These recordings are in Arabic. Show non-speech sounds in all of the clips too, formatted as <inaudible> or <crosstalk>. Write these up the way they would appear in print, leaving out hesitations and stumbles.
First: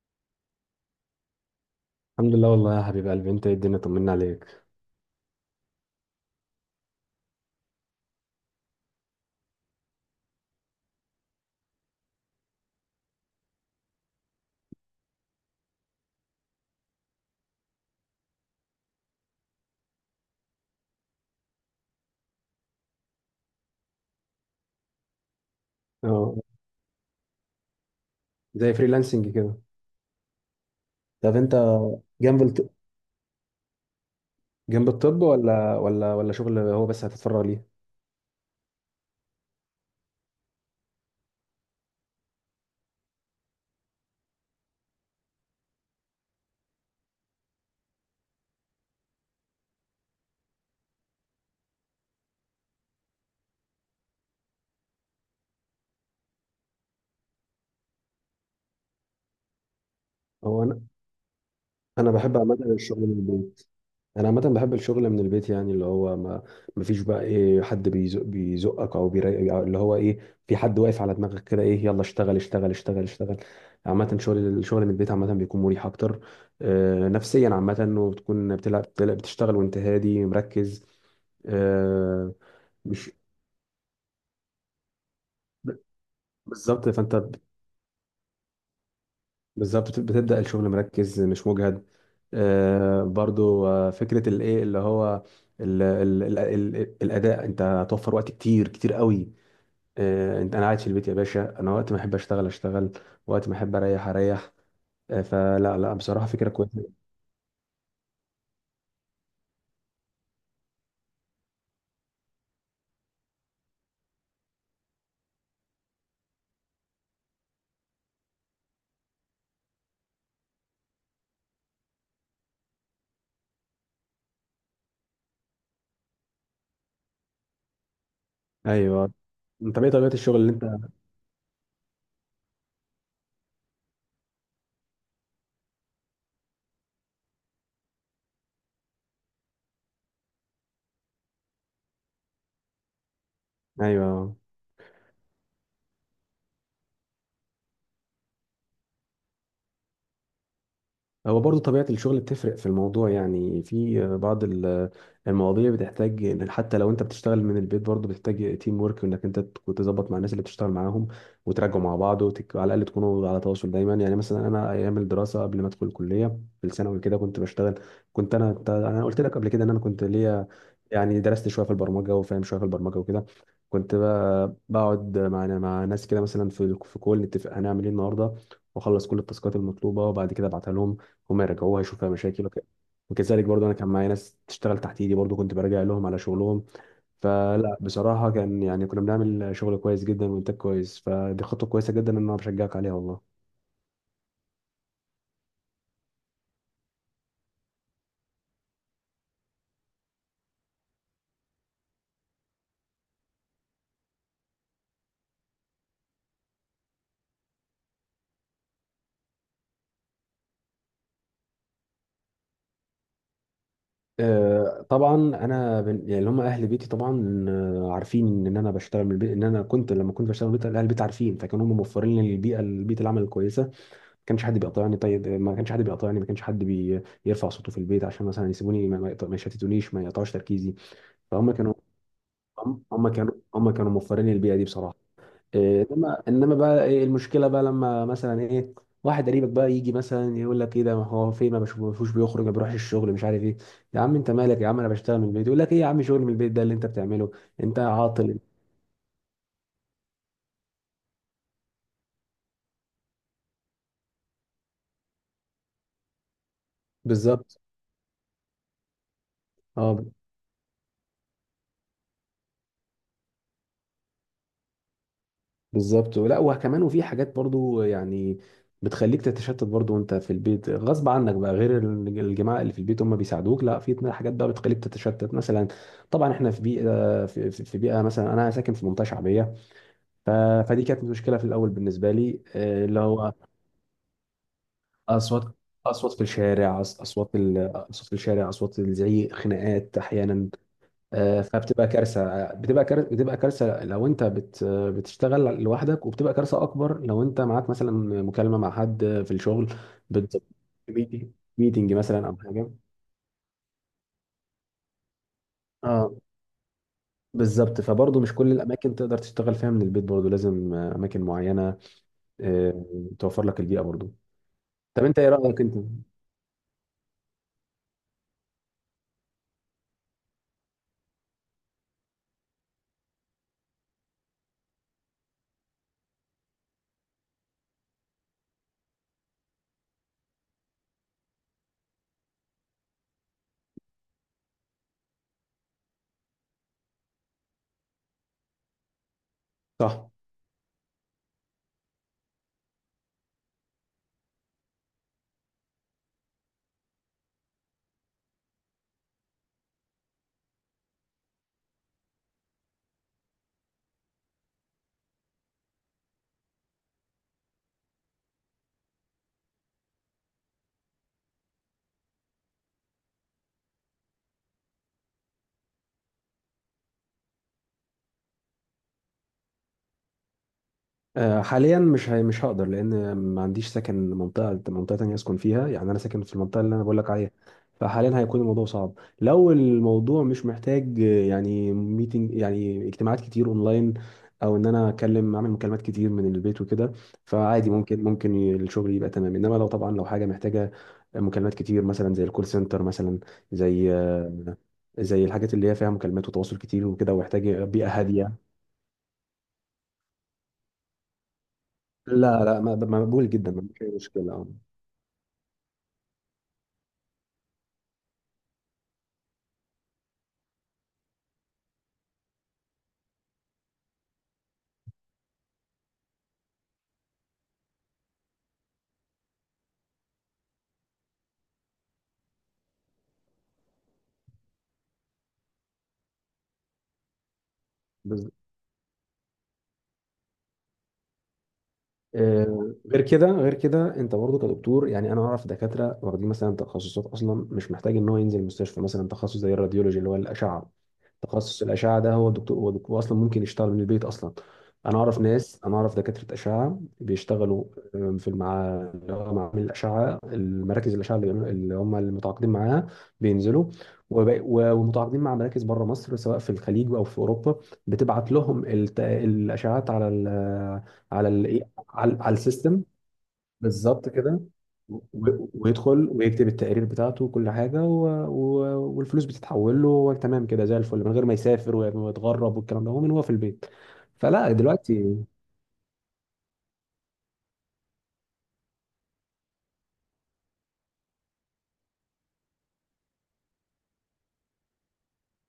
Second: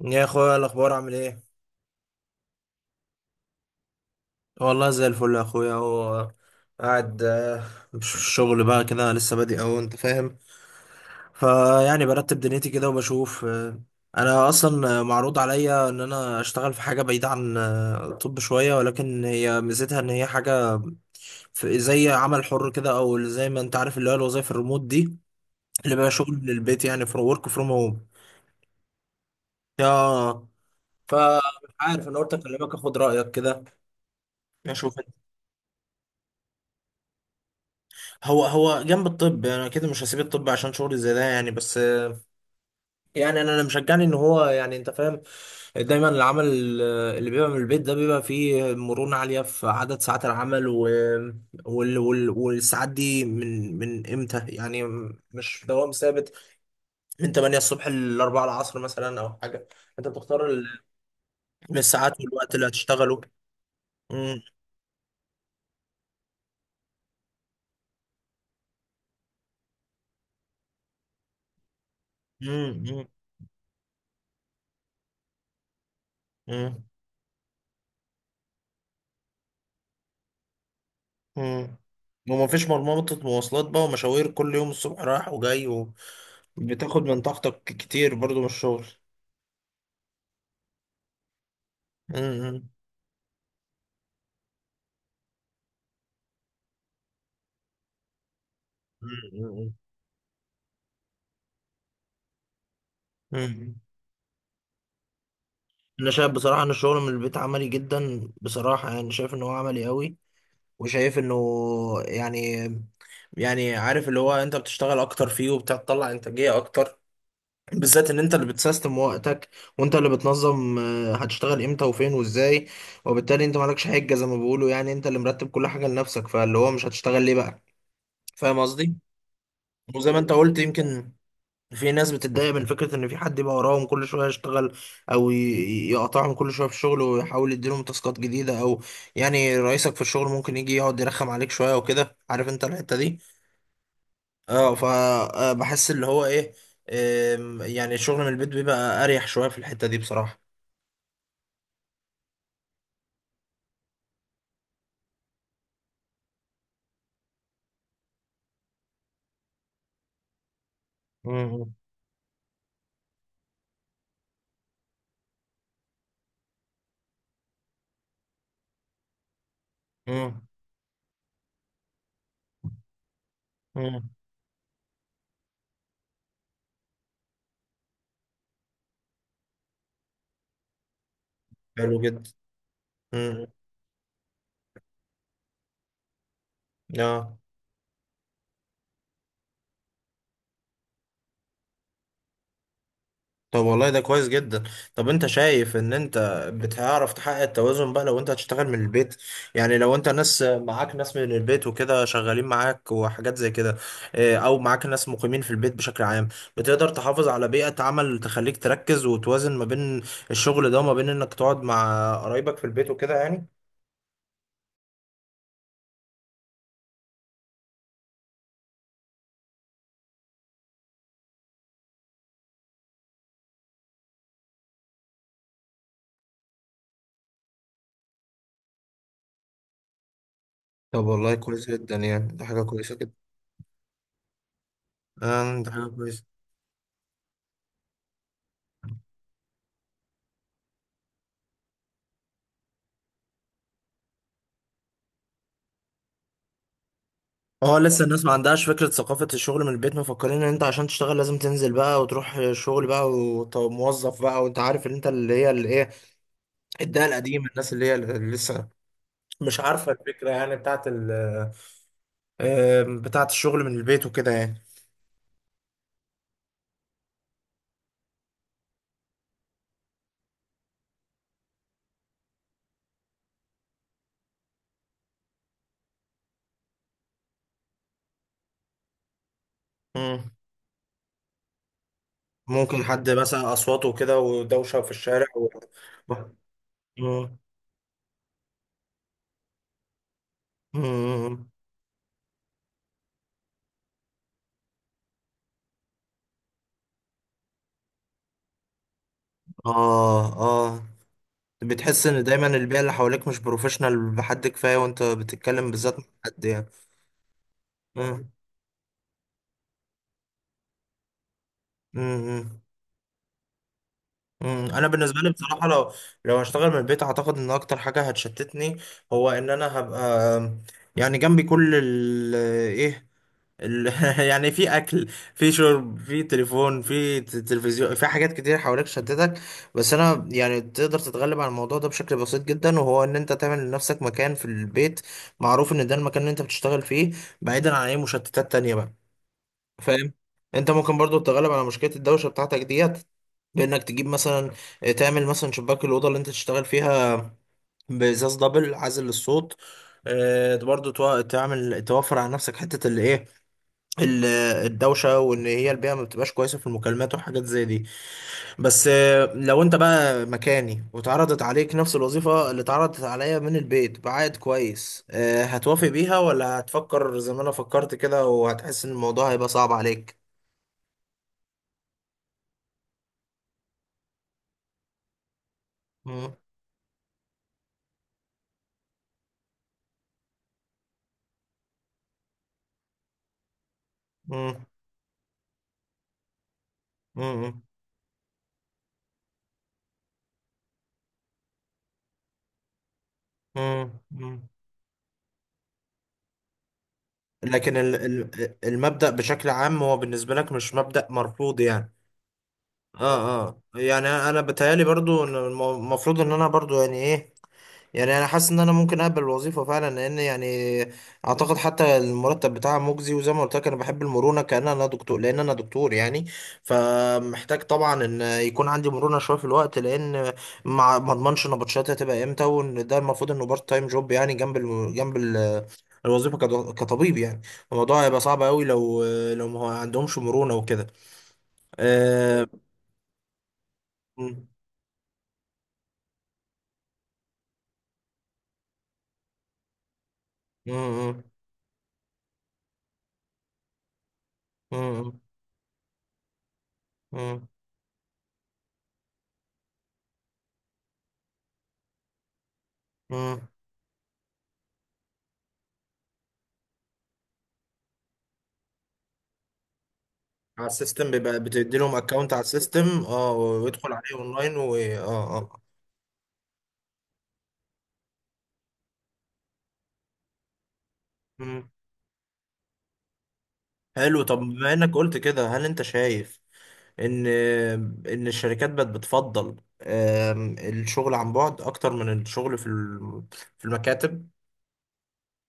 يا اخويا، الاخبار عامل ايه؟ الحمد لله والله يا حبيب قلبي، انت ايه الدنيا، طمنا عليك. والله زي الفل يا اخويا. هو قاعد، مش في الشغل بقى كده، لسه بادئ اهو، انت فاهم. فيعني برتب دنيتي كده وبشوف، انا اصلا معروض عليا ان انا اشتغل في حاجه بعيده عن الطب شويه، ولكن هي ميزتها ان هي حاجه في زي عمل حر كده، او زي ما انت عارف اللي هو الوظايف الريموت دي، اللي بقى شغل اه، من البيت يعني فروم ورك فروم هوم. زي فريلانسنج كده. يا طب فمش انت عارف، انا قلت جنب الط... اكلمك اخد رايك كده جنب اشوف. الطب ولا ولا شغل، هو بس هتتفرغ ليه؟ هو هو جنب الطب، انا كده مش هسيب الطب عشان شغلي زي ده يعني بس. يعني انا مشجعني ان هو، يعني انت فاهم، دايما العمل اللي بيبقى من البيت ده بيبقى فيه مرونة عالية في عدد ساعات العمل والساعات دي من امتى يعني، مش دوام ثابت من 8 الصبح ل 4 العصر مثلا او حاجة. انت بتختار هو انا من انا الساعات بحب والوقت عامه اللي الشغل من هتشتغله. البيت. انا عامه امم. بحب الشغل من البيت، يعني اللي هو ما فيش بقى ايه حد بيزقك او أو اللي هو ايه، في حد واقف على دماغك كده، ايه، يلا اشتغل اشتغل اشتغل امم. اشتغل عامه شغل الشغل من البيت عامه بيكون مريح اكتر، امم. آه، نفسيا عامه، وبتكون بتلعب بتشتغل وانت هادي مركز. امم. آه. ومفيش مش مرمطة مواصلات بقى ومشاوير كل يوم الصبح رايح وجاي، بالظبط. بتاخد من فانت طاقتك كتير برضو من الشغل. بالظبط بتبدأ الشغل مركز مش مجهد. مم. آه، برضو آه، فكرة الايه اللي هو ال ال ال ال الأداء، انت هتوفر وقت كتير قوي. مم. آه، انا قاعد في البيت يا باشا، انا وقت ما احب اشتغل وقت ما مم. احب اريح اريح. آه، لا انا بصراحة شايف فكرة بصراحه ان كويسة. الشغل من البيت عملي جدا بصراحه، يعني شايف ان هو عملي قوي، وشايف انه يعني يعني عارف اللي هو انت بتشتغل اكتر فيه وبتطلع انتاجيه اكتر، بالذات ان انت اللي بتسيستم وقتك وانت اللي بتنظم، هتشتغل امتى وفين وازاي. وبالتالي انت مالكش حجه زي ما بيقولوا، يعني انت اللي مرتب كل حاجه لنفسك فاللي هو مش هتشتغل ليه بقى. فاهم قصدي؟ ايوه. انت ايه طبيعة وزي ما انت الشغل اللي قلت، انت؟ يمكن في ناس بتتضايق من فكرة إن في حد يبقى وراهم كل شوية يشتغل، أو يقطعهم كل شوية في الشغل ويحاول يديلهم تاسكات جديدة، أو يعني رئيسك في الشغل ممكن يجي يقعد يرخم عليك شوية وكده، عارف أنت الحتة دي. ايوه، أه، فبحس اللي هو إيه، يعني الشغل من البيت بيبقى أريح شوية في الحتة دي بصراحة. هو برضه طبيعة الشغل بتفرق في الموضوع، يعني في بعض المواضيع بتحتاج إن حتى لو انت بتشتغل من البيت برضه بتحتاج تيم ورك، وانك انت تكون تظبط مع الناس اللي بتشتغل معاهم مم. وتراجعوا مع بعض على الاقل تكونوا على تواصل دايما. يعني مثلا انا ايام الدراسة قبل ما ادخل الكلية في الثانوي كده كنت بشتغل، انا قلت لك قبل كده ان انا كنت مم. ليا يعني درست شوية في البرمجة وفاهم شوية في البرمجة وكده. كنت مم. بقى بقعد مع ناس كده مثلا في كول، نتفق هنعمل ايه النهارده واخلص كل التاسكات المطلوبه وبعد كده ابعتها لهم، هم يرجعوها يشوف حلو فيها جدا. مشاكل وكذلك مم. برضه انا كان معايا ناس تشتغل تحت ايدي، برضه كنت براجع لهم على شغلهم. آه. بصراحه كان يعني كنا بنعمل شغل كويس جدا وانتاج كويس، فدي خطوه كويسه جدا ان انا بشجعك عليها والله. طب والله ده كويس جدا. طب انت شايف ان انت بتعرف تحقق التوازن بقى لو انت هتشتغل من البيت؟ يعني لو انت ناس معاك، ناس من البيت وكده شغالين معاك وحاجات زي كده، اه، او معاك ناس مقيمين في البيت بشكل عام، بتقدر تحافظ على بيئة عمل تخليك تركز وتوازن ما بين الشغل ده وما بين انك تقعد مع قرايبك في البيت وكده يعني؟ آه، طبعا يعني اللي هم اهل بيتي طبعا، آه، عارفين ان انا بشتغل من البيت، ان انا كنت لما كنت بشتغل من البيت اهل البيت عارفين، فكانوا هم موفرين لي البيئه العمل الكويسه. ما كانش حد بيقاطعني، طيب، ما كانش حد بيقاطعني، ما كانش حد يرفع صوته في البيت، عشان مثلا يسيبوني ما يشتتونيش، ما يقطعوش تركيزي. طب والله فهم كويس كانوا، جدا، يعني ده حاجة هم كويسة هم جدا. كانوا هم كانوا موفرين البيئه دي بصراحه. اه، ده حاجة إيه، انما كويسة. انما بقى إيه المشكله بقى، لما مثلا ايه واحد قريبك بقى يجي مثلا يقول لك ايه ده، ما هو فين، ما بشوفوش بيخرج، ما بيروحش الشغل، مش عارف ايه. يا عم انت مالك، يا عم انا بشتغل من البيت، يقول لك ايه يا عم شغل من البيت ده اللي انت بتعمله، اه، انت لسه الناس ما عاطل. عندهاش فكرة ثقافة الشغل من البيت، مفكرين ان انت عشان تشتغل لازم تنزل بقى وتروح شغل بقى وموظف بقى. وانت عارف ان انت اللي هي اللي ايه، الدقة القديمة، بالظبط. الناس اللي هي اللي لسه مش عارفة اه الفكرة يعني بتاعت ال آه، بتاعت الشغل من البيت وكده يعني. بالظبط، لا وكمان وفي حاجات برضو يعني بتخليك تتشتت برضو وانت في البيت غصب عنك بقى، غير الجماعه اللي في البيت هم بيساعدوك، لا في اتنين حاجات بقى بتخليك تتشتت مثلا، طبعا احنا في بيئه، في بيئه، مثلا انا ساكن في منطقه شعبيه. مم. ف- فدي كانت مشكله في الاول بالنسبه لي، ممكن آه، اللي حد هو مثلا اصواته وكده ودوشة في الشارع اصوات، اصوات مم. اصوات في الشارع، اصوات الزعيق، خناقات احيانا. آه، مم. فبتبقى كارثه، آه، بتبقى كارثه، بتبقى كارثه لو انت بتشتغل لوحدك، وبتبقى كارثه اكبر لو انت معاك مثلا مكالمه مع حد في الشغل، اه، بت... اه، ميتنج، ميتنج بتحس ان مثلا او دايما حاجه. البيئة اللي حواليك مش بروفيشنال بحد كفاية وانت بتتكلم بالذات مع اه حد بالظبط، فبرضه يعني. مش كل الاماكن تقدر تشتغل فيها من البيت، برضه لازم آه، اماكن معينه، امم. آه، توفر لك البيئه برضه. امم. انا طب انت بالنسبه ايه لي رايك بصراحه، انت؟ لو هشتغل من البيت، اعتقد ان اكتر حاجه هتشتتني هو ان انا هبقى يعني جنبي كل ال ايه ال <laughs> يعني في اكل، في شرب، في تليفون، في تلفزيون، في حاجات كتير حواليك تشتتك. بس انا يعني تقدر تتغلب على الموضوع ده بشكل بسيط جدا، وهو ان انت تعمل لنفسك مكان في البيت معروف ان ده المكان اللي انت بتشتغل فيه، بعيدا عن اي مشتتات تانية بقى. صح، فاهم؟ انت ممكن برضو تتغلب على مشكله الدوشه بتاعتك ديت بانك تجيب مثلا، تعمل مثلا شباك الاوضه اللي انت تشتغل فيها بازاز دبل عازل للصوت. برضو تعمل توفر على نفسك حته اللي ايه، ال- الدوشه، وان هي البيئه ما بتبقاش كويسه في المكالمات وحاجات زي دي. بس لو انت بقى مكاني واتعرضت عليك نفس الوظيفه اللي اتعرضت عليا من البيت بعائد كويس، هتوافق بيها ولا هتفكر زي ما انا فكرت كده وهتحس ان الموضوع هيبقى صعب عليك؟ آه، حاليا مش هقدر، لان ما عنديش سكن منطقه، منطقه تانية اسكن فيها، يعني انا ساكن في المنطقه اللي انا بقول لك عليها، فحاليا هيكون الموضوع صعب. لو الموضوع مش محتاج آه، يعني ميتنج، يعني اجتماعات كتير اونلاين، او مم. ان انا اكلم، اعمل مكالمات كتير من البيت وكده، مم. فعادي، ممكن الشغل يبقى تمام، انما لو طبعا لو حاجه محتاجه مكالمات كتير مثلا زي الكول سنتر مثلا، مم. زي مم. آه، زي الحاجات اللي هي فيها مكالمات وتواصل كتير وكده ويحتاج لكن بيئه هاديه. المبدأ بشكل عام هو بالنسبة لك مش مبدأ مرفوض يعني. لا لا ما- مقبول اه، جدا اه، ما فيش أي يعني مشكله انا آه. بتهيالي برضو ان المفروض ان انا برضو يعني ايه، يعني انا حاسس ان انا ممكن اقبل الوظيفه فعلا، لان يعني اعتقد حتى المرتب بتاعها مجزي، وزي ما قلت لك انا بحب المرونه كأن انا دكتور، لان انا دكتور يعني. فمحتاج طبعا ان يكون عندي مرونه شويه في الوقت، لان مع ما اضمنش نبطشاتي هتبقى امتى، وان ده المفروض انه بارت تايم جوب يعني جنب الوظيفه كطبيب يعني. الموضوع هيبقى بالظبط. صعب قوي لو ما هو عندهمش مرونه وكده. أه... آه، غير كده، غير كده انت برضه م- كدكتور، يعني انا اعرف دكاتره واخدين مثلا تخصصات اصلا مش محتاج ان هو ينزل المستشفى، مثلا تخصص زي الراديولوجي اللي هو الاشعه، م- تخصص الاشعه ده هو دكتور، هو دكتور اصلا ممكن يشتغل من البيت اصلا. انا م- اعرف ناس، انا اعرف دكاتره اشعه م- م- بيشتغلوا آه، في مع اللي هو معامل الاشعه، المراكز الاشعه اللي بيعملوا اللي هم المتعاقدين معاها، م- بينزلوا ومتعاقدين مع مراكز بره مصر، سواء في الخليج او في اوروبا، بتبعت لهم الاشعات على على ال- السيستم على بيبقى ال بتدي لهم على اكونت على على السيستم. السيستم ويدخل بالظبط عليه كده. اونلاين و اه اه ويدخل ويكتب التقرير بتاعته وكل حاجه والفلوس بتتحول له، هو تمام كده زي الفل من غير ما مم. يسافر ويتغرب والكلام ده، هو من هو في البيت. حلو. طب فلا بما انك قلت دلوقتي كده، هل انت شايف ان ان الشركات بقت بتفضل، الشغل عن بعد اكتر من الشغل في المكاتب؟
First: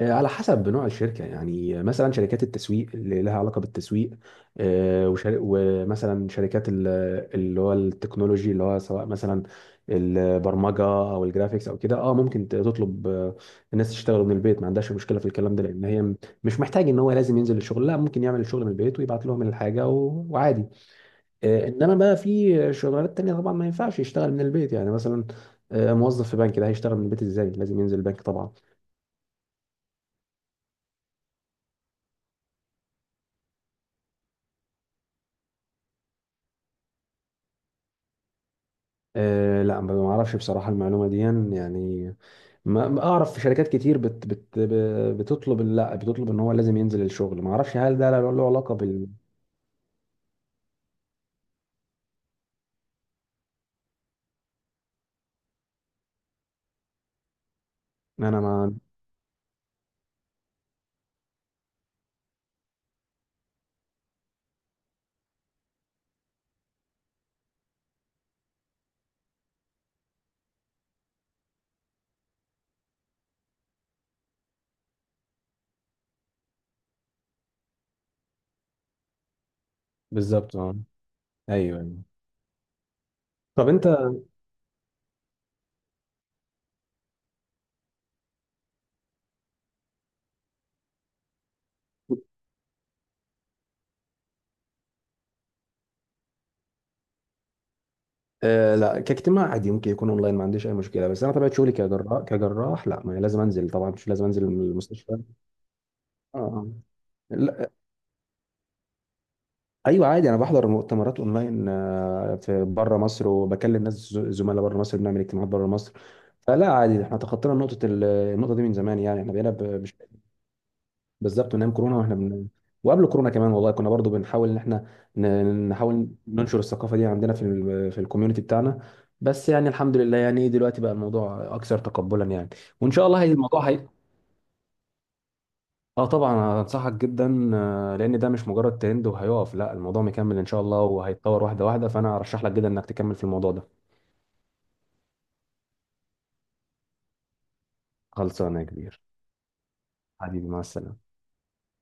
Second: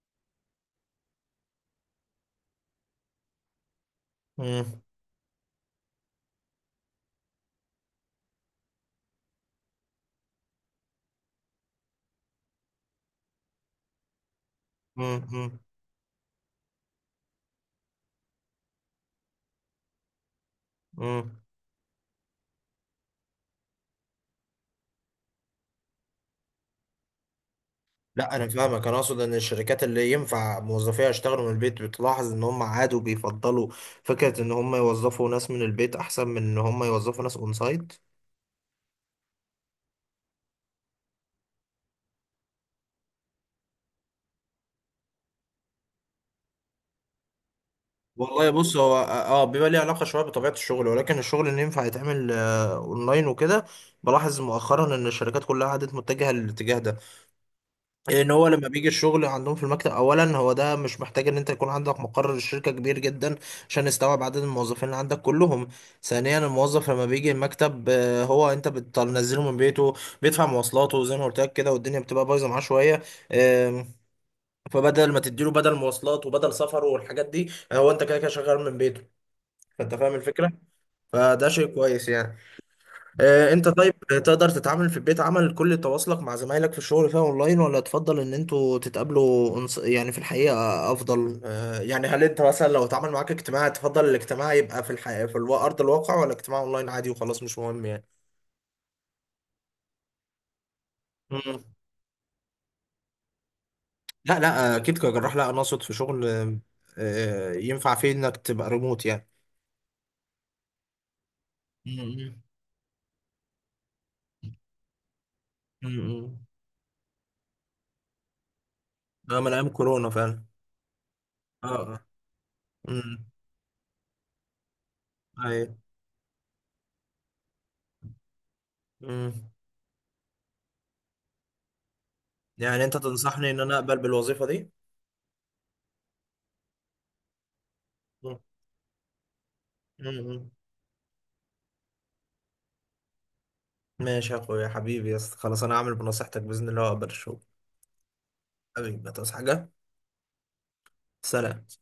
آه، على حسب نوع الشركة، يعني مثلا شركات التسويق اللي لها علاقة بالتسويق، مم. آه، وشر- ومثلا شركات اللي هو التكنولوجي، اللي هو سواء مثلا البرمجة أو الجرافيكس أو كده، اه ممكن تطلب آه، الناس تشتغل من البيت، ما عندهاش مشكلة مم. في الكلام مم. ده، لأن هي مش محتاج إن هو لازم ينزل الشغل، لا ممكن يعمل الشغل من البيت ويبعت لهم الحاجة وعادي. مم. آه، إنما بقى في شغلانات تانية طبعا ما ينفعش يشتغل من البيت، يعني مثلا آه، موظف في بنك، ده هيشتغل من البيت ازاي؟ لازم ينزل البنك لا انا طبعا. فاهمك، انا اقصد ان الشركات اللي ينفع موظفيها يشتغلوا من البيت، بتلاحظ ان هم عادوا بيفضلوا فكرة ان هم يوظفوا ناس من البيت احسن من ان هم يوظفوا ناس اون سايت؟ أه لا ما اعرفش بصراحه المعلومه دي، يعني ما ما اعرف في شركات كتير بتطلب، لا بتطلب ان هو لازم ينزل الشغل، ما اعرفش هل ده له والله علاقه بص، هو اه، بال. بيبقى ليه علاقة شوية بطبيعة الشغل، ولكن الشغل اللي ينفع يتعمل اونلاين وكده، بلاحظ مؤخرا ان الشركات كلها عادت متجهة للاتجاه ده، لان انا هو لما ما، بيجي الشغل عندهم في المكتب اولا، هو ده مش محتاج ان انت يكون عندك مقر الشركة كبير جدا عشان يستوعب عدد الموظفين اللي عندك كلهم. ثانيا، الموظف لما بيجي المكتب، هو انت بتنزله من بيته، بيدفع مواصلاته زي ما قلت لك كده، والدنيا بتبقى بايظة معاه شوية، آم، فبدل ما تديله بدل مواصلات وبدل سفره والحاجات دي، هو انت كده كده شغال من بيته. فانت فاهم الفكره، بالظبط. اه. فده شيء ايوه، أيوة. كويس يعني. انت طب انت. طيب تقدر تتعامل في البيت، عمل كل تواصلك مع زمايلك في الشغل فيها اونلاين، ولا تفضل ان انتوا تتقابلوا، يعني في الحقيقه، افضل، يعني، هل انت مثلا لو اتعامل معاك اجتماع، تفضل الاجتماع يبقى في الحقيقه ارض الواقع، ولا اجتماع اونلاين عادي وخلاص مش مهم يعني؟ آه لا كاجتماع عادي ممكن يكون اونلاين، ما عنديش اي مشكله، بس انا طبيعه مم. شغلي كجراح، لا، ما لازم انزل طبعا، مش لازم لا، انزل لا اكيد المستشفى اه. كجراح، لا انا اقصد في شغل، آه. لا. ينفع فيه انك تبقى ريموت يعني. ايوه عادي، انا بحضر مؤتمرات اونلاين آه، امم. في بره مصر، وبكلم ناس زملاء بره مصر، بنعمل اجتماعات بره مصر. امم. فلا عادي احنا تخطينا نقطة النقطة دي من زمان، يعني احنا ده بقينا من ايام مش كورونا فعلا. بالظبط، من اه. ايام كورونا اه. واحنا وقبل امم. كورونا كمان والله كنا برضو بنحاول ان احنا ايوه. نحاول ننشر الثقافة دي عندنا في في الكوميونتي بتاعنا، مم. بس يعني الحمد لله يعني دلوقتي بقى الموضوع اكثر تقبلا يعني. يعني وان انت شاء الله تنصحني ان انا اقبل بالوظيفة دي؟ اه طبعا انصحك جدا آه، لان ده مم. مش مجرد ترند وهيقف، لا الموضوع مكمل ان مم. شاء الله وهيتطور واحدة واحدة، فانا ارشح لك جدا انك تكمل في الموضوع ده. ماشي يا اخويا حبيبي، يا اسطى، خلاص انا هعمل بنصيحتك باذن الله واقبل الشغل. خلصانة يا حبيبي كبير. ما تصحى حاجة. حبيبي مع السلامة. سلام.